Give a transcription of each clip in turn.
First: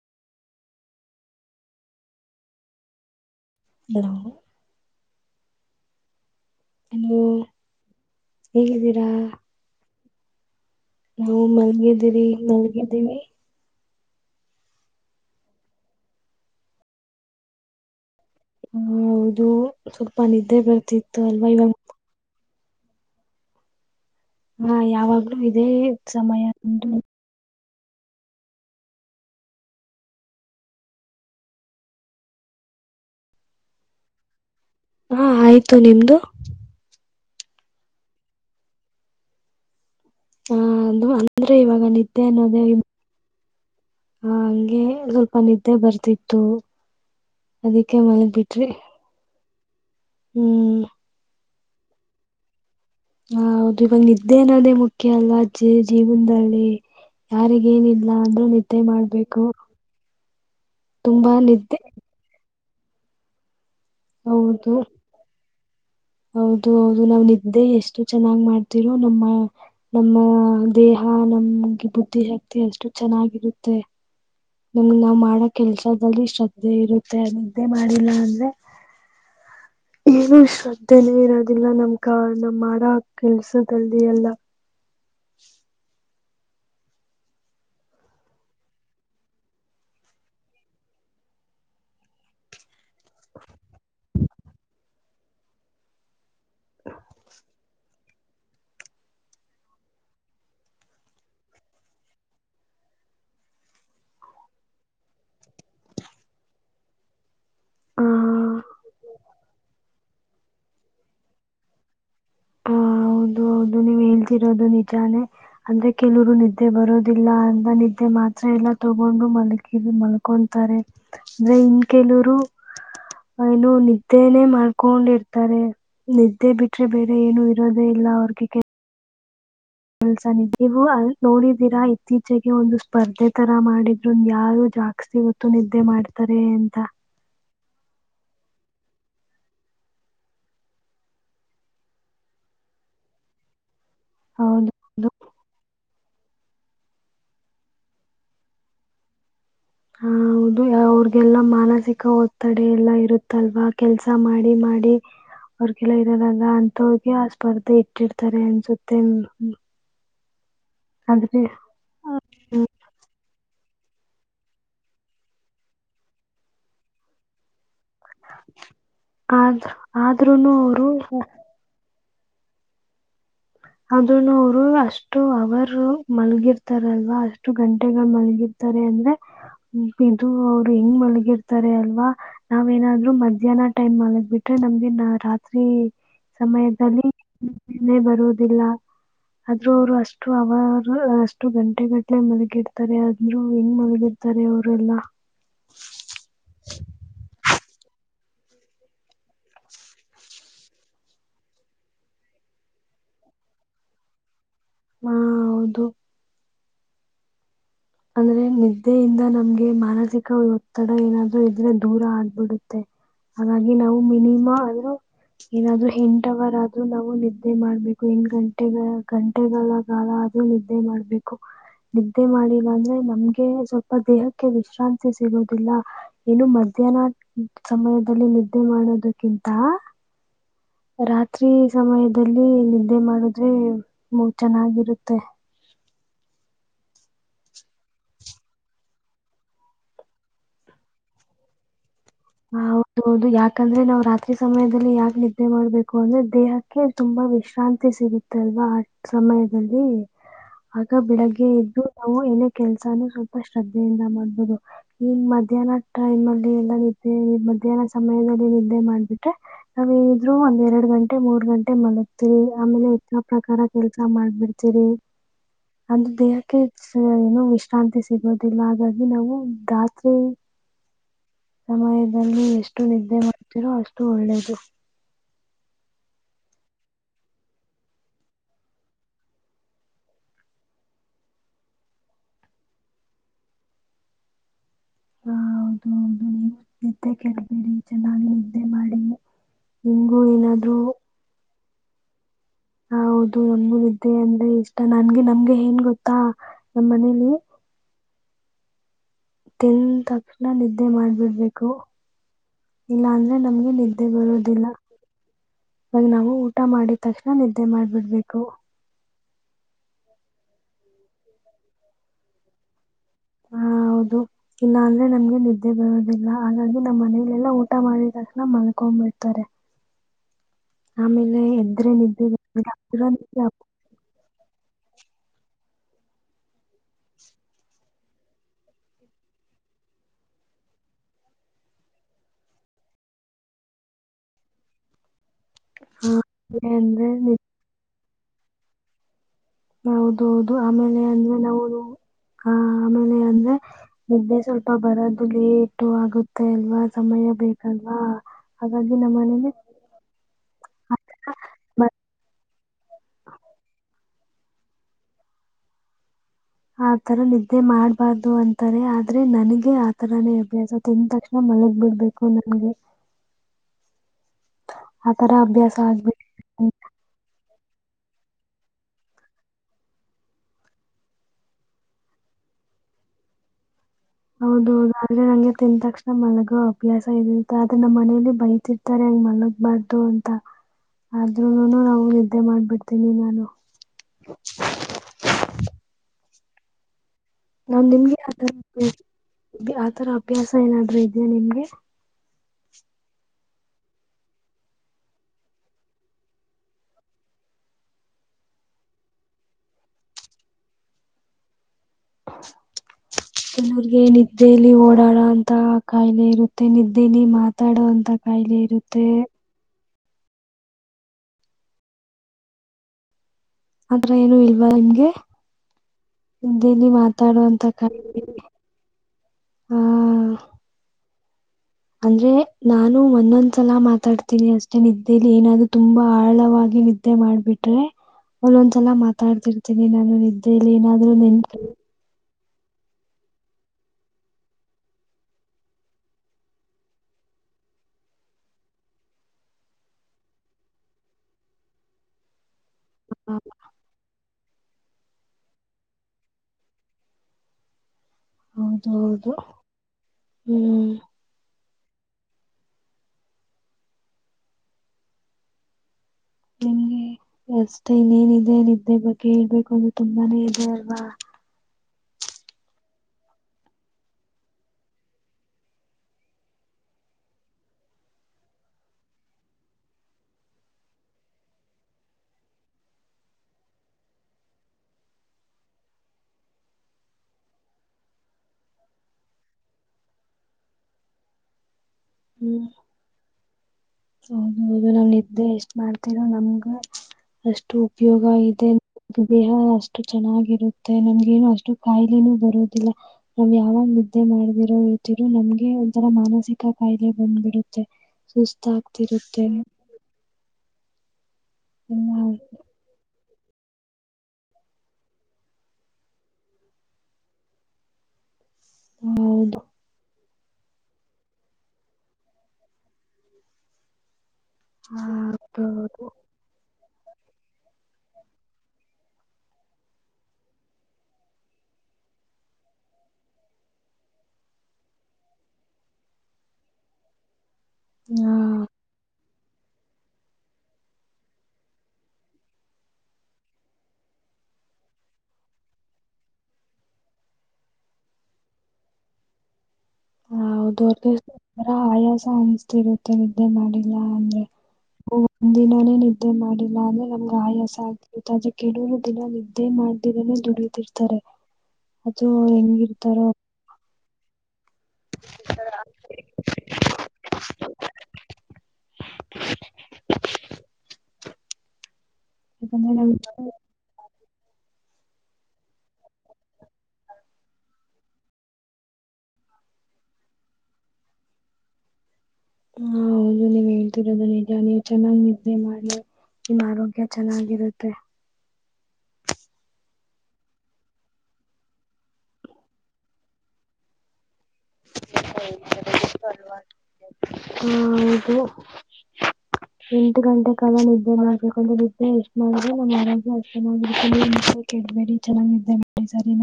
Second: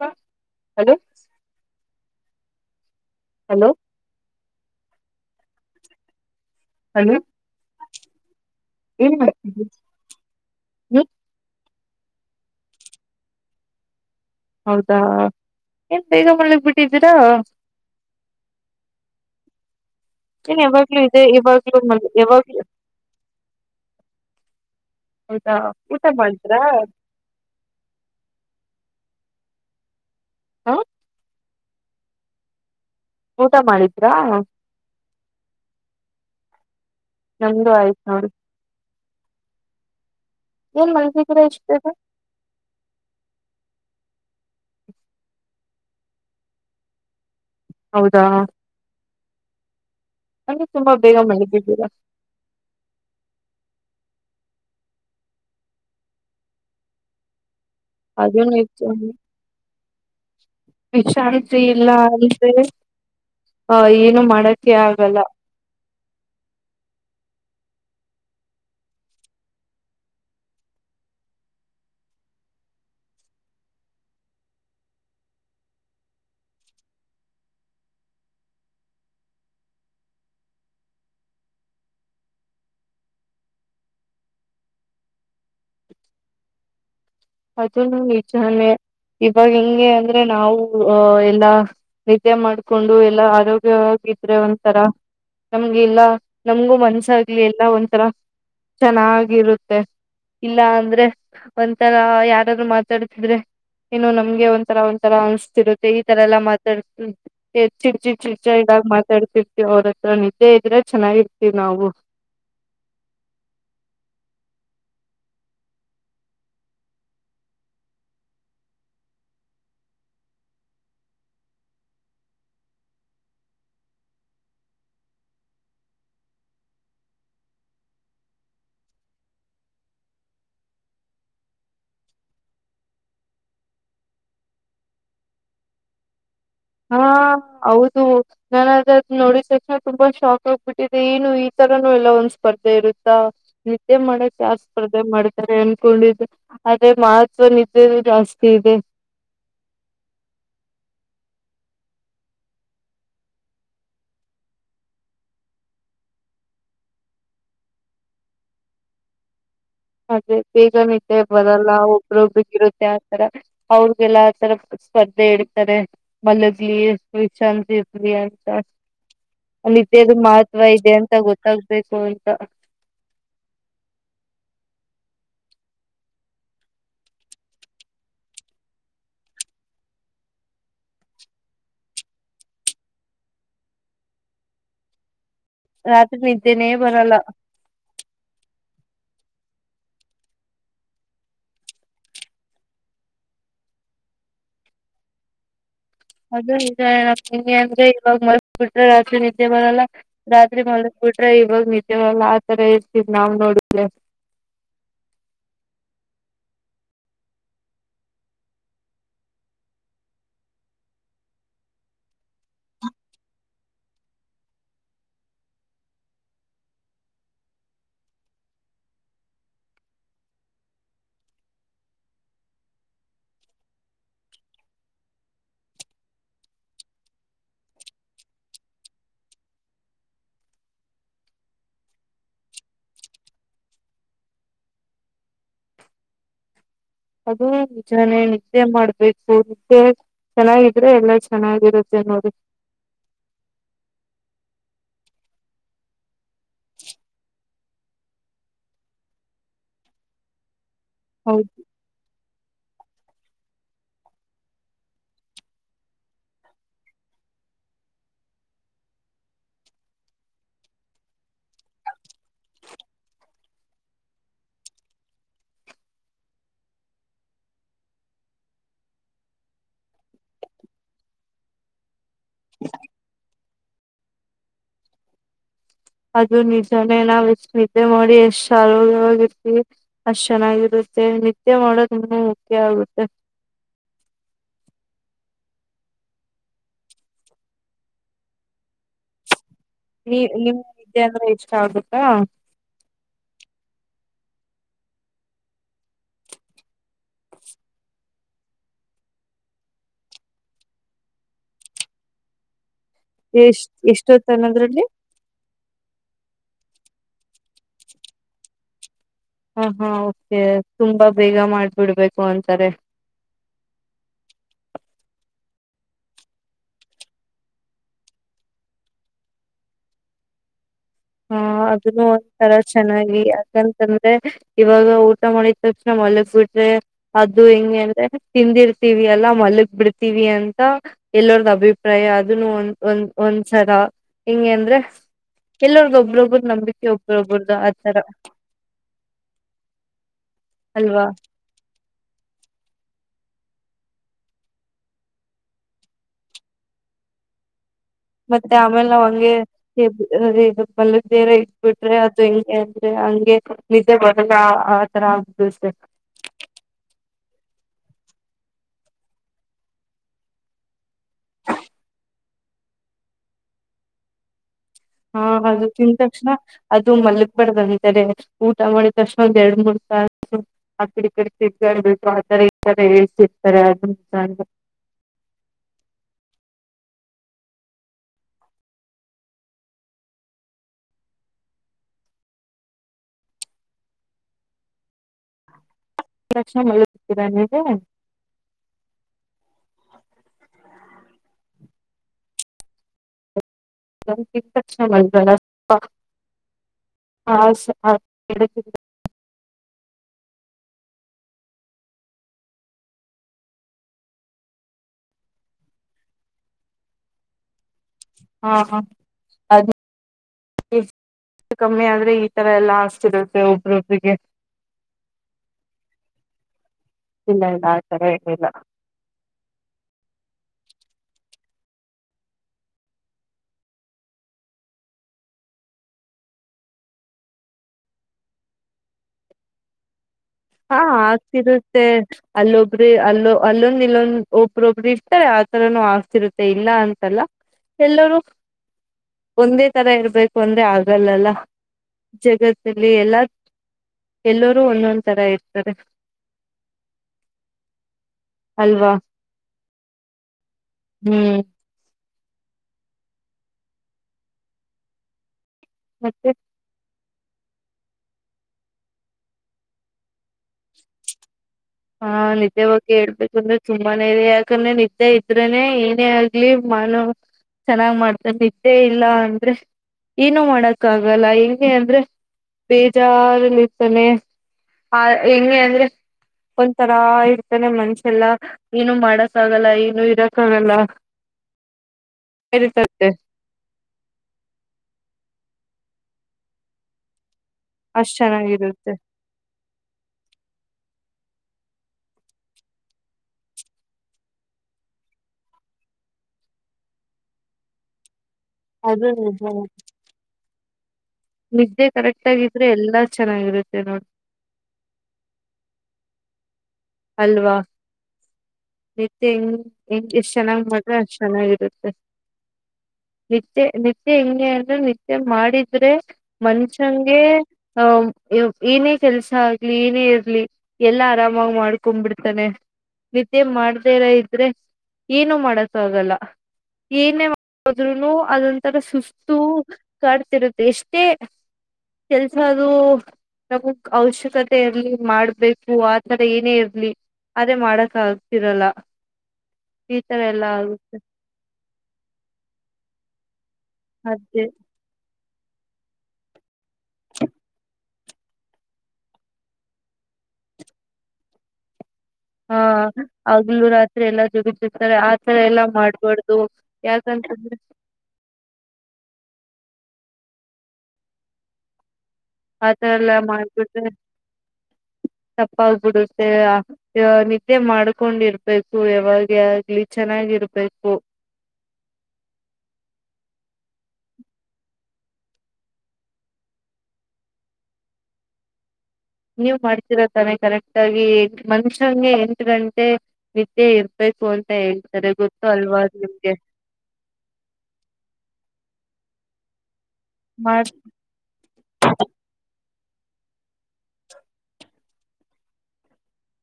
ಹ hello hello ಬರ ಹ ಹಲೋ ಹೇಗಿದ್ದೀರಾ ಹ್ಮ ನಾವು ಮಗೆ ರಿ ನಲ್ಗಿದ್ದೀವಿಿ ಹೌದಾ ಏನ್ ಬೇಗ ಮಲಗ್ ಬಿಟ್ಟಿದ್ದೀರಾ ಹ ಹೌದು ಸ್ವಲ್ಪ ನಿದ್ದೆ ಏನ್ ಯಾವಾಗ್ಲೂ ಇದೆ ಬರ್ತಿತ್ತು ಅಲ್ವಾ ಇವಾಗ ಯಾವಾಗ್ಲೂ ಮಲ್ ಯಾವಾಗ್ಲೂ ಹಾ ಯಾವಾಗ್ಲೂ ಹೌದಾ ಇದೇ ಊಟ ಸಮಯ ಮಾಡಿದ್ರಾ ಹ. ಊಟ ಮಾಡಿದ್ರಾ. ಹಾ ಆಯ್ತು ನಿಮ್ದು. ಎಂದ ಆಯ್ತೋಡಿ ಹಾ ಅದು ಮಲ್ಗಿದೀರ ಅಂದ್ರೆ ಇಷ್ಟ್ ಇವಾಗ ಬೇಗ ನಿದ್ದೆ ಅನ್ನೋದೇ ಹ ಹಂಗೆ ಸ್ವಲ್ಪ ನಿದ್ದೆ ಬರ್ತಿತ್ತು ಅದಕ್ಕೆ ಮಳ ಹೌದಾ ಬಿಟ್ರಿ ಅಂದ್ರೆ ತುಂಬಾ ಬೇಗ ಮಾಡಿದ್ದ ಹದ ಹ ಹೌದು ಇವಾಗ ನಿದ್ದೆ ಅನ್ನೋದೇ ಮುಖ್ಯ ಅಲ್ಲ ಜ ಜೀವನದಲ್ಲಿ ಯಾರಿಗೆ ಏನಿಲ್ಲ ಅಂದ್ರೂ ಅದೇನು ನಿದ್ದೆ ಹೆಚ್ಚು ಮಾಡ್ಬೇಕು. ತುಂಬಾ ವಿಶ್ರಾಂತಿ ನಿದ್ದೆ ಎಲ್ಲ ಅೆ. ಹ ಏನು ಮಾಡಕ ಹೌದು ಆಗಲ್ಲ. ಹೌದು ಹೌದು ನಾವ್ ನಿದ್ದೆ ಎಷ್ಟು ಚೆನ್ನಾಗ್ ಮಾಡ್ತಿೀರೋ ನಮ್ಮ ನಮ್ಮ ದೇಹ ನಮ್ಗೆ ಬುದ್ಧಿಶಕ್ತಿ ಎಷ್ಟು ಚೆನ್ನಾಗಿರುತ್ತೆ. ನಿಮಗೆ ನಾವ್ ಮಾಡೋ ಕೆಲ್ಸದಲ್ಲಿ ಶ್ರದ್ಧೆ ಇರುತ್ತೆ ನಿದ್ದೆ ಮಾಡಿಲ್ಲ ಅಂದ್ರೆ. ಏನು ಶ್ರದ್ಧೆನೇ ಇರೋದಿಲ್ಲ ನಮ್ ಕ ನಮ್ ಮಾಡ ಕೆಲ್ಸದಲ್ಲಿ ಎಲ್ಲ ಸೂಷ್ ಅದು ನಿಜಾನೇ ಇವಾಗ ಹೆಿಂಗೆ ಅಂದ್ರೆ ನಾವು ಅ ಎಲ್ಲಾ ನತ್ಯ್ಯ ಮಾಡ್ಕೊಂಡು ಎಲ್ಲ ಆರೋಗ್ಯವಾಗಿದ್ರೆ ಒಂಥರ ನಮ್ಗೆ ಎಲ್ಲ ನಮ್ಗೂ ಮನ್ಸ ಆಗ್ಲಿ ಎಲ್ಲಾ ಒಂಥರ ಚೆನ್ನಾಗಿರುತ್ತೆ ಇಲ್ಲ ಅಂದ್ರೆ ಒಂಥರ ಯಾರಾದ್ರರು ಮಾತಾಡ್ತಿದ್ರೆ ಏನ್ನು ನಮ್ಗೆ ಒಂಥರ ಒಂಂತರ ಅನ್ಸ್ತಿರುತ್ತೆ ಈ ತರ ಎಲ್ಲಾ ಮಾತಾಡ್. ಎ ಚಿಡ್ ಆ ಚಿ ಚಿಡ್ಜಾ ಆಗ ಮಾತಾಡ್ತಿರ್ತಿವಿ ಅವ್ರ ಹತ್ರ ನಿ. ಎ ಇದ್ರೆ ಚೆನ್ನಾಗಿರ್ತೀವಿನಾವು. ಹ ಹೌದು ಹೌದು ನೀವ್ ಹೇಳ್ತಿರೋದು ನಿಜಾನೇ ಅಂದ್ರೆ ಕೆಲವರು ನಿದ್ದೆ ಬರೋದಿಲ್ಲ ಅಂತ ನಿದ್ದೆ ಮಾತ್ರ ಎಲ್ಲ ತಗೊಂಡು ಮಲ್ಕ ಮಲ್ಕೊತಾರೆ ಅಂದ್ರೆ ಇನ್ ಕೆಲವರು ಏನು ನಿದ್ದೇನೇ ಮಲ್ಕೊಂಡಿರ್ತಾರೆ ನಿದ್ದೆ ಬಿಟ್ರೆ ಬೇ. ಏನು ಇರದೇ ಇಲ್ಲ ಅವ್ರಿಗೆ ಕೆ. ಕೆಲ್ಸ ನಿದ್ದೆ ನೀವು ಅ ನೋಡಿದೀರಾ ಇತ್ತೀಚೆಗೆ ಒಂದು ಸ್ಪರ್ಧೆ ತರ ಮಾಡಿದ್ರುಂದ ಯಾರು ಜಾಸ್ತಿ ಹೊತ್ತು ನಿದ್ದೆ ಮಾಡ್ತಾರ. ಅದೇ ಎಂತ. ಹಾ ಹೌದು ನಾನದ ನೋಡ ತಕ್ಷಣ ತುಂಬಾ ಶಾಕ್ ಆಗ್ಬಿಟ್ಟಿದೆೆ ಏನು ಈ ತರನು ಎಲ್ಲ ಒಂದ್ ಸ್ಪರ್ಧೆ ಇರುತ್ತಾ. ನಿದ್ದೆ ಮಾಡಕ್ ಯಾರ್ ಹೌದು ಸ್ಪರ್ಧೆ ಮಾಡ್ತಾರೆ ಅನ್ಕೊಂಡಿದ್ದೆ. ಅದೇ ಮಹತ್ವ ನಿದ್ದೆ ಜಾಸ್ತಿ ಇದೆ. ಹ ಹೌದು ಅವ್ರಗೆಲ್ಲ ಮಾನಸಿಕ ಒತ್ತಡ ಎಲ್ಲಾ ಇರುತ್ತಲ್ವಾ ಕೆಲ್ಸ ಮಾಡಿ ಮಾಡಿ ಅವ್ರಿಗೆಲ್ಲ ಇರದಾಗ ಅಂತ ಹೋಗಿ ಆ ಸ್ಪರ್ಧೆ ಇಟ್ಟಿರ್ತಾರೆ ಅನ್ಸುತ್ತೆ. ಹದೆ. ಬೇಗನಿದ್ದೆ ಬರಲ್ಲ ಒಬ್ರೊಬ್ರಗ ಇರುತ್ತೆ ಆತರ. ಅವ್ರಗೆಲ್ಲಾ ಆತರ ಸ್ಪರ್ಧೆ ಹಿಡ್ತಾರೆ ಮಲದಲಿಶಾಂತ್. ಆದ್ರೆ ನಿದ್ದೆ ದು ಆದ್ರೂನು ಮಹತ್ವ ಇದೆ ಅವರು ಅಂತ ಗೊತ್ತಾಗಬೇಕು. ಹ- ಅ್ರೂನು ಅವರು ಅಷ್ಟು ಅವರ್ ಮಲ್ಗಿರ್ತಾರಲ್ವಾ ಅಷ್ಟು ಗಂಟೆಗಳ ಮಲ್ಗಿರ್ತಾರೆ ಅಂದ್ರೆ ಇದು ಅವರು ಹೆಂಗ್ ಮಲ್ಗಿರ್ತಾರೆ ಅಲ್ವಾ ನಾವೇನಾದ್ರು ಮಧ್ಯಾಹ್ನ ಟೈಮ್ ಮಲಗ್ ಬಿಟ್ರೆ ನಮ್ಗೆ ರಾತ್ರಿ. ರಾತ್ರಿ ನಿದ್ದೆನೇ ಬರಲ್ಲ ಸಮಯದಲ್ಲಿೆ ಬರುದು. ಆದ್ರೂ ಅವ್ರು ಅಷ್ಟು ಅವರ್ ಅಷ್ಟು ಗಂಟೆಗಟ್ಲೆ ಮಲಗಿರ್ತಾರೆ ಆದ್ರು ಹೆಂಗ್ ಮಲಗಿರ್ತಾರೆ ಅವರೆಲ್ಲ. ಅದು ನಿಜ ಹೇಳಕ್ ಹೆಂಗೆ ಅಂದ್ರೆ ಇವಾಗ ಮಲ್ ಬಿಟ್ರೆ ರಾತ್ರಿ ನಿದ್ದೆ ಬರಲ್ಲ ರಾತ್ರಿ ಮಲ್ ಬಿಟ್ರೆ ಇವಾಗ ನಿದ್ದೆ ಬರಲ್ಲ ಆತರ ಇರ್ತೀವಿ ನಾವ್ ನೋಡಲೆ. ಹಾ ಹೌದು. ಅಂದ್ರೆ ನಿದ್ದೆಯಿಂದ ನಮ್ಗೆ ಮಾನಸಿಕ ಒತ್ತಡ ಏನಾದ್ರೂ ಇದ್ರೆ ದೂರ ಆಗ್ಬಿಡುತ್ತೆ ಹಾಗಾಗಿ ನಾವು ಮಿನಿಮ್ ಆದ್ರೂ ಏನಾದ್ರು ಎಂಟವರ್ ಆದ್ರೂ ನಾವು ನಿದ್ದೆ ಮಾಡ್ಬೇಕು ಎಂಟ ಗಂಟೆ ಗಂಟೆಗಳ ಕಾಲ ಆದ್ರೂ ನಿದ್ದೆ ಮಾಡ್ಬೇಕು ನಿದ್ದೆ ಮಾಡಿ. ಇಲ್ಲಂದ್ರೆ ನಮ್ಗೆ ಸ್ವಲ್ಪ ದೇಹಕ್ಕೆ ವಿಶ್ರಾಂತಿ ಸಿಗೋದಿಲ್ಲ ಏನು ಮಧ್ಯಾಹ್ನ ಸಮಯದಲ್ಲಿ ನಿದ್ದೆ ಮಾಡೋದಕ್ಕಿಂತ ರಾತ್ರಿ ಸಮಯದಲ್ಲಿ ನಿದ್ದೆ ಮಾಡುದ್ರೆ ಮೂಡ್ ಚೆನ್ನಾಗಿರುತ್ತೆ. ಅದು ನಿಜಾನೇ ನಿದ್ದೆ ಮಾಡ್ಬೇಕು ನಿದ್ದೆ ಚೆನ್ನಾಗಿದ್ರೆ ಎಲ್ಲಾ ಚೆನ್ನಾಗಿರುತ್ತೆ. ನೋಡಿ ಹ ಹೌದೌದು ಯಾಕಂದ್ರೆ ನಾವ್ ರಾತ್ರಿ ಸಮಯ. ಲ್ಲಿ ಯಾಕ್ ನಿದ್ದೆ ಮಾಡ್ಬೇಕು ಅಂದ್ರೆ. ದೇಹಕ್ಕೆ ತುಂಬಾ ಇಷ್ಟ ಶಾಂತಿ ಸಿಗುತ್ತಲ್ವಾ ಆ ಸಮಯದಲ್ಲಿ. ಆಗ ಬೆಳಿಗ್ಗೆ ಹೌದು ಎದ್ದು ನಾವು ಎನೆ. ಕೆಲ್ಸಾನ ಸ್ವಲ್ಪ ಶ್ರದ್ಧೆಯಿಂದ ಮಾಡ್ಬಹುದು ಈಗ ಮಧ್ಯಾಹ್ನ ಟೈಮ್ ಅಲ್ಲಿ ಎಲ್ಲ. ಮ ಮಧ್ಯಾಹ್ನ ಸಮಯದಲ್ಲಿ ನಿದ್ದೆ ಮಾಡ್ಬಿಟ್ರೆ ನಾವ ಇದ್ರು ಒಂದ್ ಎರಡ್ ಗಂಟೆ ಮೂರ್ ಗಂಟೆ ಮಲಗ್ತಿರಿ ಆಮೇಲೆ ಹೆಚ್ಚ ಪ್ರಕಾರ ಕೆಲ್ಸ ಮಾಡ್ಬಿಡ್ತೀರಿ ಅಂದ್ರೆ ದೇಹಕ್ಕೆ ಏನ ವಿಶ್ರಾಂತಿ ಸಿಗೋದಿಲ್ಲ ಹಾಗಾಗಿ ನಾವು ರಾತ್ರಿ. ಸಮಯ. ಎಷ್ಟು ನಿದ್ದೆ. ರೋ ಅಷ್ಟು ಒಳ್ಳೇದು. ಅದು ನಿಜಾನೇ ನಾವ್ ಎಷ್ಟ ನಿದ್ದೆ ಮಾಡಿ ಎಷ್ಟ್ ಆರೋಗ್ಯವಾಗಿರ್ತಿವಿ ಅಷ್ಟ ಚೆನ್ನಾಗಿರುತ್ತೆ ನಿದ್ದೆ ಮಾಡ ತುಂಬಾ ಮುಖ್ಯ ಆಗುತ್ತೆ. ಹ ಹೌದು ಹೌದು ನೀವು ನಿದ್ದೆ ಕೇಳಬೇಡಿ ಚೆನ್ನಾಗಿ ನಿದ್ದೆ ಮಾಡಿ. ನೀ ನಿಮ್ಗೂ ನಿಮ್ ಏನಾದ್ರು ನಿದ್ದೆ ಅಂದ್ರೆ ಇಷ್ಟ ಆಗ್ಬೇಕು ಹಾ. ಹೌದು ನಮಗೂ ನಿದ್ದೆ ಅಂದ್ರೆ ಇಷ್ಟ ನನ್ಗೆ ನಮ್ಗೆ ಏನ್ ಗೊತ್ತಾ ನಮ್ ಮನೇಲಿ. ತಿಂದ್ ತಕ್ಷಣ ನಿದ್ದೆ ಮಾಡ್ಬಿಡ್ಬೇಕು ಇಲ್ಲಾ ಅಂದ್ರೆ ನಮ್ಗೆ ಎಷ್ಟ್ ನಿದ್ದೆ ಎಷ್ಟೊತ್ ಬರೋದಿಲ್ಲ ಅನ್ನೋದ್ರಲ್ಲಿ ಇವಾಗ ನಾವು ಊಟ ಮಾಡಿದ ತಕ್ಷಣ ನಿದ್ದೆ ಮಾಡ್ಬಿಡ್ಬೇಕು ಹ ಹಾ ಕೆ ತುಂಬಾ ಬೇಗ ಮಾಡಬಿಡ್ಬೇಕು ಅಂತಾರೆ ಹ ಹೌದು ಇಲ್ಲ ಅಂದ್ರೆ ನಮ್ಗೆ ನಿದ್ದೆ ಬರುೋದಿಲ್ಲ ಹಾಗಾಗಿ ನಮ್ಮ್ ಮನಲೆಲ್ಲ ಊಟ ಮಾಡಿದ ತಕ್ಷಣ ಮಲ್ಕೊಂಡ್ಬಿಡ್ತಾರೆ ಹಾ ಆಮೇಲೆ ಎದ್ರೆ ಅದನ್ನು ಒಂ ನಿದ್ದೆ ತರ ಬರೋದಿಲ್ಲ ಅಂದ್ರೆ ಚೆನ್ನಾಗಿ ನಿದ್ದೆ ಅಪ್- ಯಾಕಂತಂದ್ರೆ ಇವಾಗ ಊಟ ಮಾಡಿದ ತಕ್ಷಣ ಮಲ್ಗ್ ಬಿಟ್ರೆ ಅದು ಹೆಿಂಗ ಅಂದ್ರೆ ತಿಂದಿರ್ತಿೀವಿ ಅಲ್ಲಾ ಮಲ್ಗ್ ಬಿಡ್ತೀವಿ ಅಂತ ಎಲ್ಲರದ ಅಭಿಪ್ರಾಯ ಅದನ್ನು ಒಂದ ಒಂದ್ ಒಂದ್ಸರ ಹೆಂಗ ಅಂದ್ರೆ ಎಲ್ಲವರ್ಗ ಆ, ಒಬ್ಬ್ರೊಬ್ಬರು ನಂಬಿಕೆ ಅಂದ್ರೆ ಒಬ್ಬ್ರೊಬ್ಬ್ರ್ದ ಆತರ [inaudible] ಹೌದ ಹೌದು ಆಮೇಲೆ ಅಲ್ವಾ ಅಂದ್ರೆ ನಾವು ಹಾ ಆಮೇಲೆ ಅಂದ್ರೆ ನಿದ್ದೆ ಸ್ವಲ್ಪ ಬರದು ಲೇಟು ಆಗುತ್ತೆ ಅಲ್ವಾ ಸಮಯ ಬೇಕು ಮತ್ತೆ ಆಮೇಲ್ ನಾವ್ ಹಂಗೆ ಆ ಮಲ್ಲಿ ಬೇರೆ ಮ- ಇಟ್ಬಿಟ್ರೆ ಅದು ಹೆಂಗೆ ಅಂದ್ರೆ ಹಂಗೆ ನಿಜೆ ಬರ್ ಲ್ಲ ಆತರ ಆಗ್ಿವಸ [inaudible] ಆತರ ನಿದ್ದೆ ಮಾಡ್ಬಾರ್ದು ಅಂತಾರೆ ಆದ್ರೆ ನನಗೆ ಆತರಾನೇ ಅಭ್ಯಾಸ ತಿಂದ ತಕ್ಷಣ ಮಲಗ್ ಬಿಿಡ್ಬೇಕು ನಂಗೆ ಹಾ ಅದು ಅಭ್ಯಾಸ ತಿಂದ ಆಗ್ಬಿಟ್ಟು ತಕ್ಷಣ ಅದು ಮಲಗ ಬರದು ಅದಿಕೆ ಊಟ ಮಾಡಿದಷ್ಟ ಒಂದ್ ಎರಡ್ ಮೂರ್ ತಾಸು ಆ ಕಡೆ ಈಕಡೆ ತಿರ್ಗಡ್ದ್ ಬೇಕು ಆತರ ಈ ತರ ಹೆಲ್ತಹಿರತಾರೆ ಹಿರತಾರೆ ಅದು ಹೌದೌದು ಅದ್ರೆ ನಂಗೆ ತಿಂದ್ ತಕ್ಷಣ ಮಲಗೋ ಅಭ್ಯಾಸ ಇತ್ತ ಆದ್ರೆ ನಮ್ಮ್ ಮನೇಲಿ ಬೈತಿರ್ತಾರೆ ಹಂಗ್ ಮಲ್ಲಗ್ಬಾರ್ದು ಅಂತ ಆದ್ರೂ ನಾವು ನಿದ್ದೆ ಮಾಡ್ಬಿಡ್ತೀನಿ ನಾನು ಕ್ಷಣ ಮಾಡ [inaudible] ನಿಮ್ಗೆ ಆತರ ಅಭ್ಯಾಸ ಏನಾದ್ರೂ ಇದ್ಯ ನಿಮ್ಗೆ ಕ್ಷ ಮಂರ ಆ [inaudible] ಕೆಲೂರಿಗೆ ನಿದ್ದೇಲಿ ಓಡಾಡ ಅಂತ ಕಾಯಿಲೆ ಇರುತ್ತೆ ನಿದ್ದೆಲಿ ಮಾತಾಡೋ ಅಂತ ಕಾಯಿಲೆ ಇರುತ್ತೆ ಇಷ್ಟ ಕಮ್ಮಿ ಆದ್ರೆ ಈ ತರ ಎಲ್ಲಾ ಅಷ್ಟತಿರುತ್ತೆ ಅಂದ್ರೆ ಏನು ಇಲ್ವಾ ನಿಮ್ಗೆ ಹ್ಮ ನಿದ್ದೇ ಯಲ್ಲಿ ಇಲ್ಲ ಮಾತಾಡುವಂತ ಇಲ್ಲ ಆತರ ಕಾಯಿಲೇ ಏನಿಲ್ಲ ಅಂದ್ರೆ ನಾನು ಒಂದೊಂದ್ಸಲ ಮಾತಾಡ್ತೀನಿ ಅಷ್ಟೆ ನಿದ್ದೇಲಿ ಏನಾದರು ತುಂಬಾ ಆಳವಾಗಿ ನಿದ್ದೆ ಮಾಡ್ಬಿಟ್ರೆ ಒಂದೊಂದ್ಸಲ ಮಾತಾಡ್ತಿರ್ತೀನಿ ನಾನು ನಿದ್ದೆ ನಿದ್ದೇ ಏನಾದ್ರು ನಿಮ್ ಗೇ ಅಲ್ಲೊಬ್ರ ಅಲ್ಲೊ ಅಲ್ಲೊಂದು ಇಲ್ಲೊಂದ್ ಒಬ್ರೊಇರ್ತಾರೆ ಆತರನೂ ಅಗತಿರುತ್ತೆ ಇಲ್ಲ ಅಂತಲ್ಲ ಎಲ್ಲರುೂ ಒಂದೇ ತರ ಇರ್ಬೇಕು ಅಂದ್ರೆ ಆಗಲ್ಲಲ್ಲ ಜಗತ್ತ್ ಇಲ್ಲಿ ಎಲ್ಲ ಎಲ್ಲರೂ ಒಂದೊಂದು ತರ ಇರ್ತಾರೆ ಹೌದು ಅಲ್ವಾ ಹೌದು ಹ್ಮ ಹ್ಮ್ ಮತ್ತೇ ನಿಮ್ಗೆ ಅಷ್ಟೇ ಇನ್ನೇನಿದೆ ನಿದ್ದೆ ಬಗ್ಗೆ ಹೇಳ್ಬೇಕು ಅಂದ್ರೆ ತುಂಬಾನೇ ಇದೆ ಅಲ್ವಾ ಹಾ ನಿದ್ದೆ ಬಗ್ ಹೇಳ್ಬೇಕಂದ್ರೆ ತುಂಬಾನೇ ಇದೆ ಯಾಕಂದ್ರೆ ನಿದ್ದೆ ಇದ್ರನೆ ಏನೇ ಆಗ್ಲಿ ಮಾನ ಚೆನ್ನಾಗ್ ಮಾಡ್ತಾನ ನಿದ್ದೆ ಇಲ್ಲ ಅಂದ್ರೆ ಏನು ಮಾಡಕ್ ಆಗಲ್ಲ ಹೆಂಗಗೆ ಅಂದ್ರೆ ಬೇಜಾರ್ಲಿ ಇರ್ತಾನೆ ಆ ಹೆಂಗಗೆ ಅಂದ್ರೆ ಒಂತರಾ ಇರ್ತೇನೆ ಮನ್ಷೆಲ್ಲಾ ಏನು ಮಾಡಕ್ ಆಗಲ್ಲ ಏನು ಇರಕ್ ಆಗಲ್ಲ ಸರಿ ಸತ್ತ ಹೌದ ಹೌದು ನಾವ್ ಇದಿದ್ದೆ ಎಷ್ಟ್ ಮಾಡ್ತರೋ ನಮ್ಗ ಅಷ್ಟು ಅಷ್ಟ್ ಉಪಯೋಗ ಇದೆ ಚೆನ್ನಾಗಿರುತ್ತೆ ದೇಹ ಅಷ್ಟು ಚೆನ್ನಾಗಿರುತ್ತೆ ನಮ್ಗ ನ ಅಷ್ಟು ಕಾಯಿಲೆನೂ ಬರೋದಿಲ್ಲ ನಾವ್ ಯಾವಾಗ ನಿದ್ದೆ ಮಾಡದಿರೋ ಇರ್ತಿರೋ ನಮ್ಗೆ ಒಂಥರ ಮಾನಸಿಕ ಕಾಯಿಲೆ ಬಂದ್ಬಿಡುತ್ತೆ ಅದೇ ಅದ ಆಗ್ತಿರುತ್ತೆ ನಿದ್ದೆ ಎಲ್ಲ ಕರೆಕ್ಟ್ ಹೌದು ಆಗಿದ್ರೆ ಎಲ್ಲಾ ಚೆನ್ನಾಗಿರುತ್ತೆ ನೋಡಿ ಅಲ್ವಾ ನಿತ್ಯ ಹೌದು ಹೆಷ್ಟ ಚೆನ್ನಾಗ್ ಮಾಡ್ರೆ ಅ ಚೆನ್ನಾಗಿರುತ್ತೆ ನಿತ್ಯ ನಿತ್ಯ ನಿತ್ಯ ಮಾಡಿದ್ರೆ ಮನ್ಷ ಂಗೆ ಆ ಏನೇ ಕೆಲ್ಸ ಆಗ್ಲಿ ಏನೇ ಇರ್ಲಿ ಎಲ್ಲಾ ಆರಾಮಾಗಿ ಮಾಡ್ ಕೊಂಡ್ಬಿಡ್ತಾನೆ ನತ್ಯೆ ಮಾಡದೇ ಇರ ಇದ್ರೆ ಏನು ಮಾಡಸ ಆಗಲ್ಲ ಏನೇ ಹದ್ೂನು ಹಾ ಅದೊಂಂತರ ಸುಸ್ತ ಕಾಡ್ತಿರುತ್ತೆ ಎಷ್ಟೇ ಕೆಲ್ಸದು ನಮ ಅವಶ್ಯಕತೆಯಲ್ಲಿ ಮಾಡ್ಬೇಕು ಆತರ ಏನೇ ಇ ಇ ಅದೇ ಮಾಡಕ್ಕ ಆಾಗತಿರಲ್ಲ ಹ ಹೌದುರ್ ಆಯಾಸ ಅನ್ನಿಸತಿ ಇರುತ್ತೆ ನಿಮಗೆ ಅ ಮಾಡಿಲ್ಲ ಅಂದ್ರೆ ಅದೇ ಹ ದಿನಾನೇ ನಿದ್ದೆ ಮಾಡಿಲ್ಲ ಅಂದ್ರೆ ನಮ್ಗೆ ಆಯಾಸ ಆಗರು ತಾಜೆ ಕೆಡವರು ದಿನ ನಿದ್ದೆ ಮಾಡ್್ದರನೆೇ ದುಡಿಯತಿಿರ್ತಾರೆ ಅದು ಹೆಂಗಿರ್ತಾರೋ ಸೇಲುಗ ತ ಆತರ ಎಲ್ಲಾ ಮಾಡ್ಬಾರ್ದು ಯಾಕಂತ್ರ ಆತರ ಯಾಕಂದ್ರೆ ನಮ್ ಎಲ್ಲಾ ಮಾಡ್ಬಿಟ್ಟೆ ತಪ್ಪಾಗ್ಬಿಡುತ್ತೆ ನಿದ್ದೆ ಮಾಡ್ಕೊಂಡಿರ್ಬೇಕು ಯಾವಾಗ ಆಗ್ಲಿ ಚೆನ್ನಾಗಿರ್ಬೇಕು ಹಾ ಹೌದು ನೀವ್ ಹೇಳ್ತಿರೋದು ನಿಜ ನೀವು ಚೆನ್ನಾಗ್ ನಿದ್ರೆ ಮಾಡಿ ನಿಮ್ಮ ಆರೋಗ್ಯ ಚೆನ್ನಾಗಿರುತ್ತೆ ನೀವ್ ಮಾಡ್ತಿೀರ ತಾನೆ ಕರೆಕ್ಟ್ ಆಗಿ ಮನ್ಷ್ಯಂಗೆ ಎಂಟು ಗಂಟೆ ನಿದ್ದೆ ಇರ್ಬೇಕು ಅ ಹ್ಮ ಇದು ಎಂಟು ಗಂಟೆ ಮಾಡ್ ಕಾಲ ನಿದ್ದೆ ಮಾಡ್ಬೇಕೆೆ ಎಷ್ಟು ಮಾಡ ನಮ್ಮ ಆೋಗ್ಯ ಚೆನ್ನ ಇಡ್ಬೇಡಿ ಚೆನ್ನಾಗ ಸರಿ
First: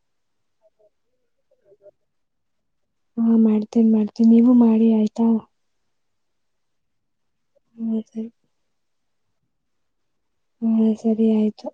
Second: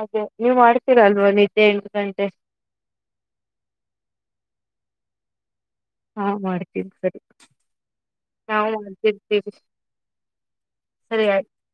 ಅೇ ನೀವ್ ಮಾಡ್ತೀರಾ ಅಲ್ವಾ ನಿಜ ತೇಗ ಗಂಟೆ ಮ ನೀವು ಮಾಡಿ ಆಯ್ತಾ. ಹಾ ಮಾಡ್ತೀನಿ ಸರಿ. ಹ ಸರಿ ನಾವು ಮಾಡ್ತ. ಹ್ಮ್. ಹಾ ಸರಿ ಆಯ್ತು.